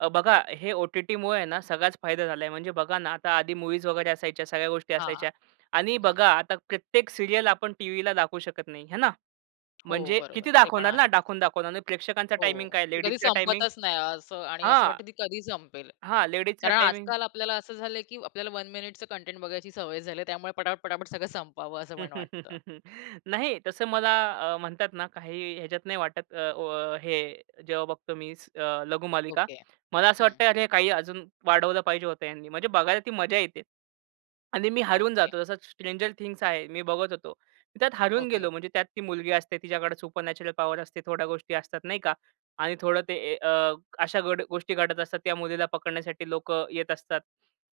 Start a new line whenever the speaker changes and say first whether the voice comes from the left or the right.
right: अ, बघा, हे ओ-टी-टीमुळे हे ना सगळाच फायदा झालाय. म्हणजे बघा ना, आता आधी मूव्हीज वगैरे असायच्या सगळ्या गोष्टी
left: हां,
right: असायच्या आणि
left: हं.
right: बघा, आता प्रत्येक सीरियल आपण टीव्हीला दाखवू शकत नाही आहे ना.
left: हो,
right: म्हणजे
left: बरोबर.
right: किती
left: ते पण
right: दाखवणार ना?
left: आहेच.
right: दाखवून, दाखवून आणि प्रेक्षकांचा
left: हो.
right: टाईमिंग काय?
left: ती कधी
right: लेडीजचा टाईमिंग
left: संपतच नाही असं आणि असं
right: हां.
left: वाटतं ती कधी संपेल.
right: हां, लेडीजचा
left: कारण
right: टाईमिंग
left: आजकाल आपल्याला असं झालंय की आपल्याला 1 मिनिटचं कंटेंट बघायची सवय झाली त्यामुळे पटापट, पटापट सगळं संपावं असं मला वाटतं.
right: नाही तसं मला अ, म्हणतात ना काही ह्याच्यात नाही वाटत अ, व हे जेव्हा बघतो मी अ, लघुमालिका.
left: ओके,
right: मला असं
left: हं.
right: वाटतंय हे काही अजून वाढवलं पाहिजे होतं ह्यांनी म्हणजे बघायला ती मजा येते आणि मी हरवून
left: ओके.
right: जातो. जसा स्ट्रेंजर थिंग्ज आहे. मी बघत होतो. त्यात हरवून
left: ओके.
right: गेलो म्हणजे त्यात ती मुलगी असते तिच्याकडे सुपर नॅचरल पॉवर असते थोड्या गोष्टी असतात नाही का आणि थोडं ते ए अ, अशा घड गोष्टी घडत असतात त्या मुलीला पकडण्यासाठी लोकं येत असतात.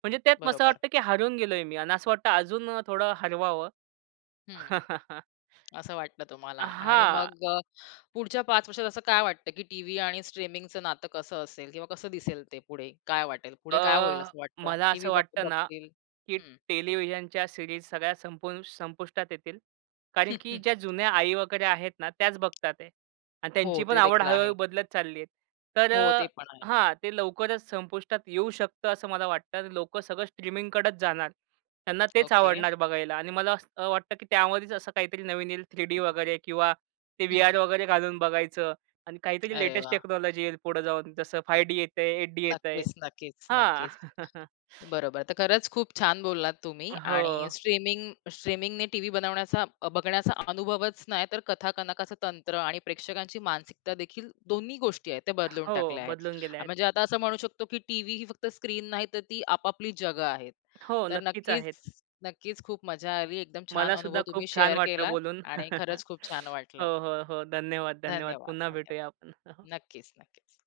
right: म्हणजे त्यात मग असं
left: बरोबर.
right: वाटतं की हरवून गेलोय मी आणि असं वाटतं अजून अ, थोडं हरवावं.
left: हं, असं वाटतं तुम्हाला
right: अ,
left: आणि
right: हां.
left: मग अ, पुढच्या 5 वर्षात असं काय वाटतं, की टीव्ही आणि स्ट्रीमिंगचं नातं कसं असेल किंवा कसं दिसेल ते पुढे? काय वाटेल? पुढे
right: अ,
left: काय होईल असं वाटतं?
right: मला
left: टीव्ही
right: असं
left: बघ
right: वाटतं ना
left: बघतील?
right: की
left: हं.
right: टेलिव्हिजनच्या सीरीज सगळ्या संपून संपुष्टात येतील कारण की ज्या जुन्या आई वगैरे आहेत ना त्याच बघतात आहे आणि
left: हो,
right: त्यांची पण
left: ते
right: आवड
left: देखील आहे.
right: हळू-हळू बदलत चालली आहे. तर
left: हो,
right: अ
left: ते पण आहे.
right: हां, ते लवकरच संपुष्टात येऊ शकतं असं मला वाटतं. लोकं सगळं स्ट्रीमिंगकडंच जाणार. त्यांना तेच
left: ओके.
right: आवडणार बघायला आणि मला असं वाटतं की त्यामध्येच असं काहीतरी नवीन येईल 3D वगैरे किंवा ते
left: हं.
right: व्हीआर वगैरे घालून बघायचं आणि काहीतरी
left: अरे
right: लेटेस्ट
left: वाह!
right: टेक्नॉलॉजी येईल पुढं जाऊन, जसं 5D येतंय 8D येतंय,
left: नक्कीच नक्कीच,
right: हां.
left: नक्कीच, बरोबर. तर खरंच खूप छान बोललात तुम्ही
right: अ,
left: आणि
right: हो.
left: स्ट्रीमिंग स्ट्रीमिंगने टीव्ही बनवण्याचा अ, बघण्याचा अनुभवच नाही तर कथा कनकाच तंत्र आणि प्रेक्षकांची मानसिकता देखील दोन्ही गोष्टी आहेत त्या
right: अ,
left: बदलून
right: हो.
left: टाकल्या आहेत.
right: बदलून गेल्या आहेत.
left: म्हणजे आता असं म्हणू शकतो की टीव्ही ही फक्त स्क्रीन नाही तर ती आपापली जगं आहेत.
right: हो,
left: तर
right: नक्कीच आहेत.
left: नक्कीच नक्कीच खूप मजा आली. एकदम छान
right: मला
left: अनुभव
right: सुद्धा खूप
left: तुम्ही
right: छान
left: शेअर
right: वाटलं
left: केलात
right: बोलून.
left: आणि खरंच खूप छान वाटलं.
right: हो, हो, हो. धन्यवाद, धन्यवाद.
left: धन्यवाद,
right: पुन्हा भेटूया
left: धन्यवाद.
right: आपण.
left: नक्कीच, नक्कीच.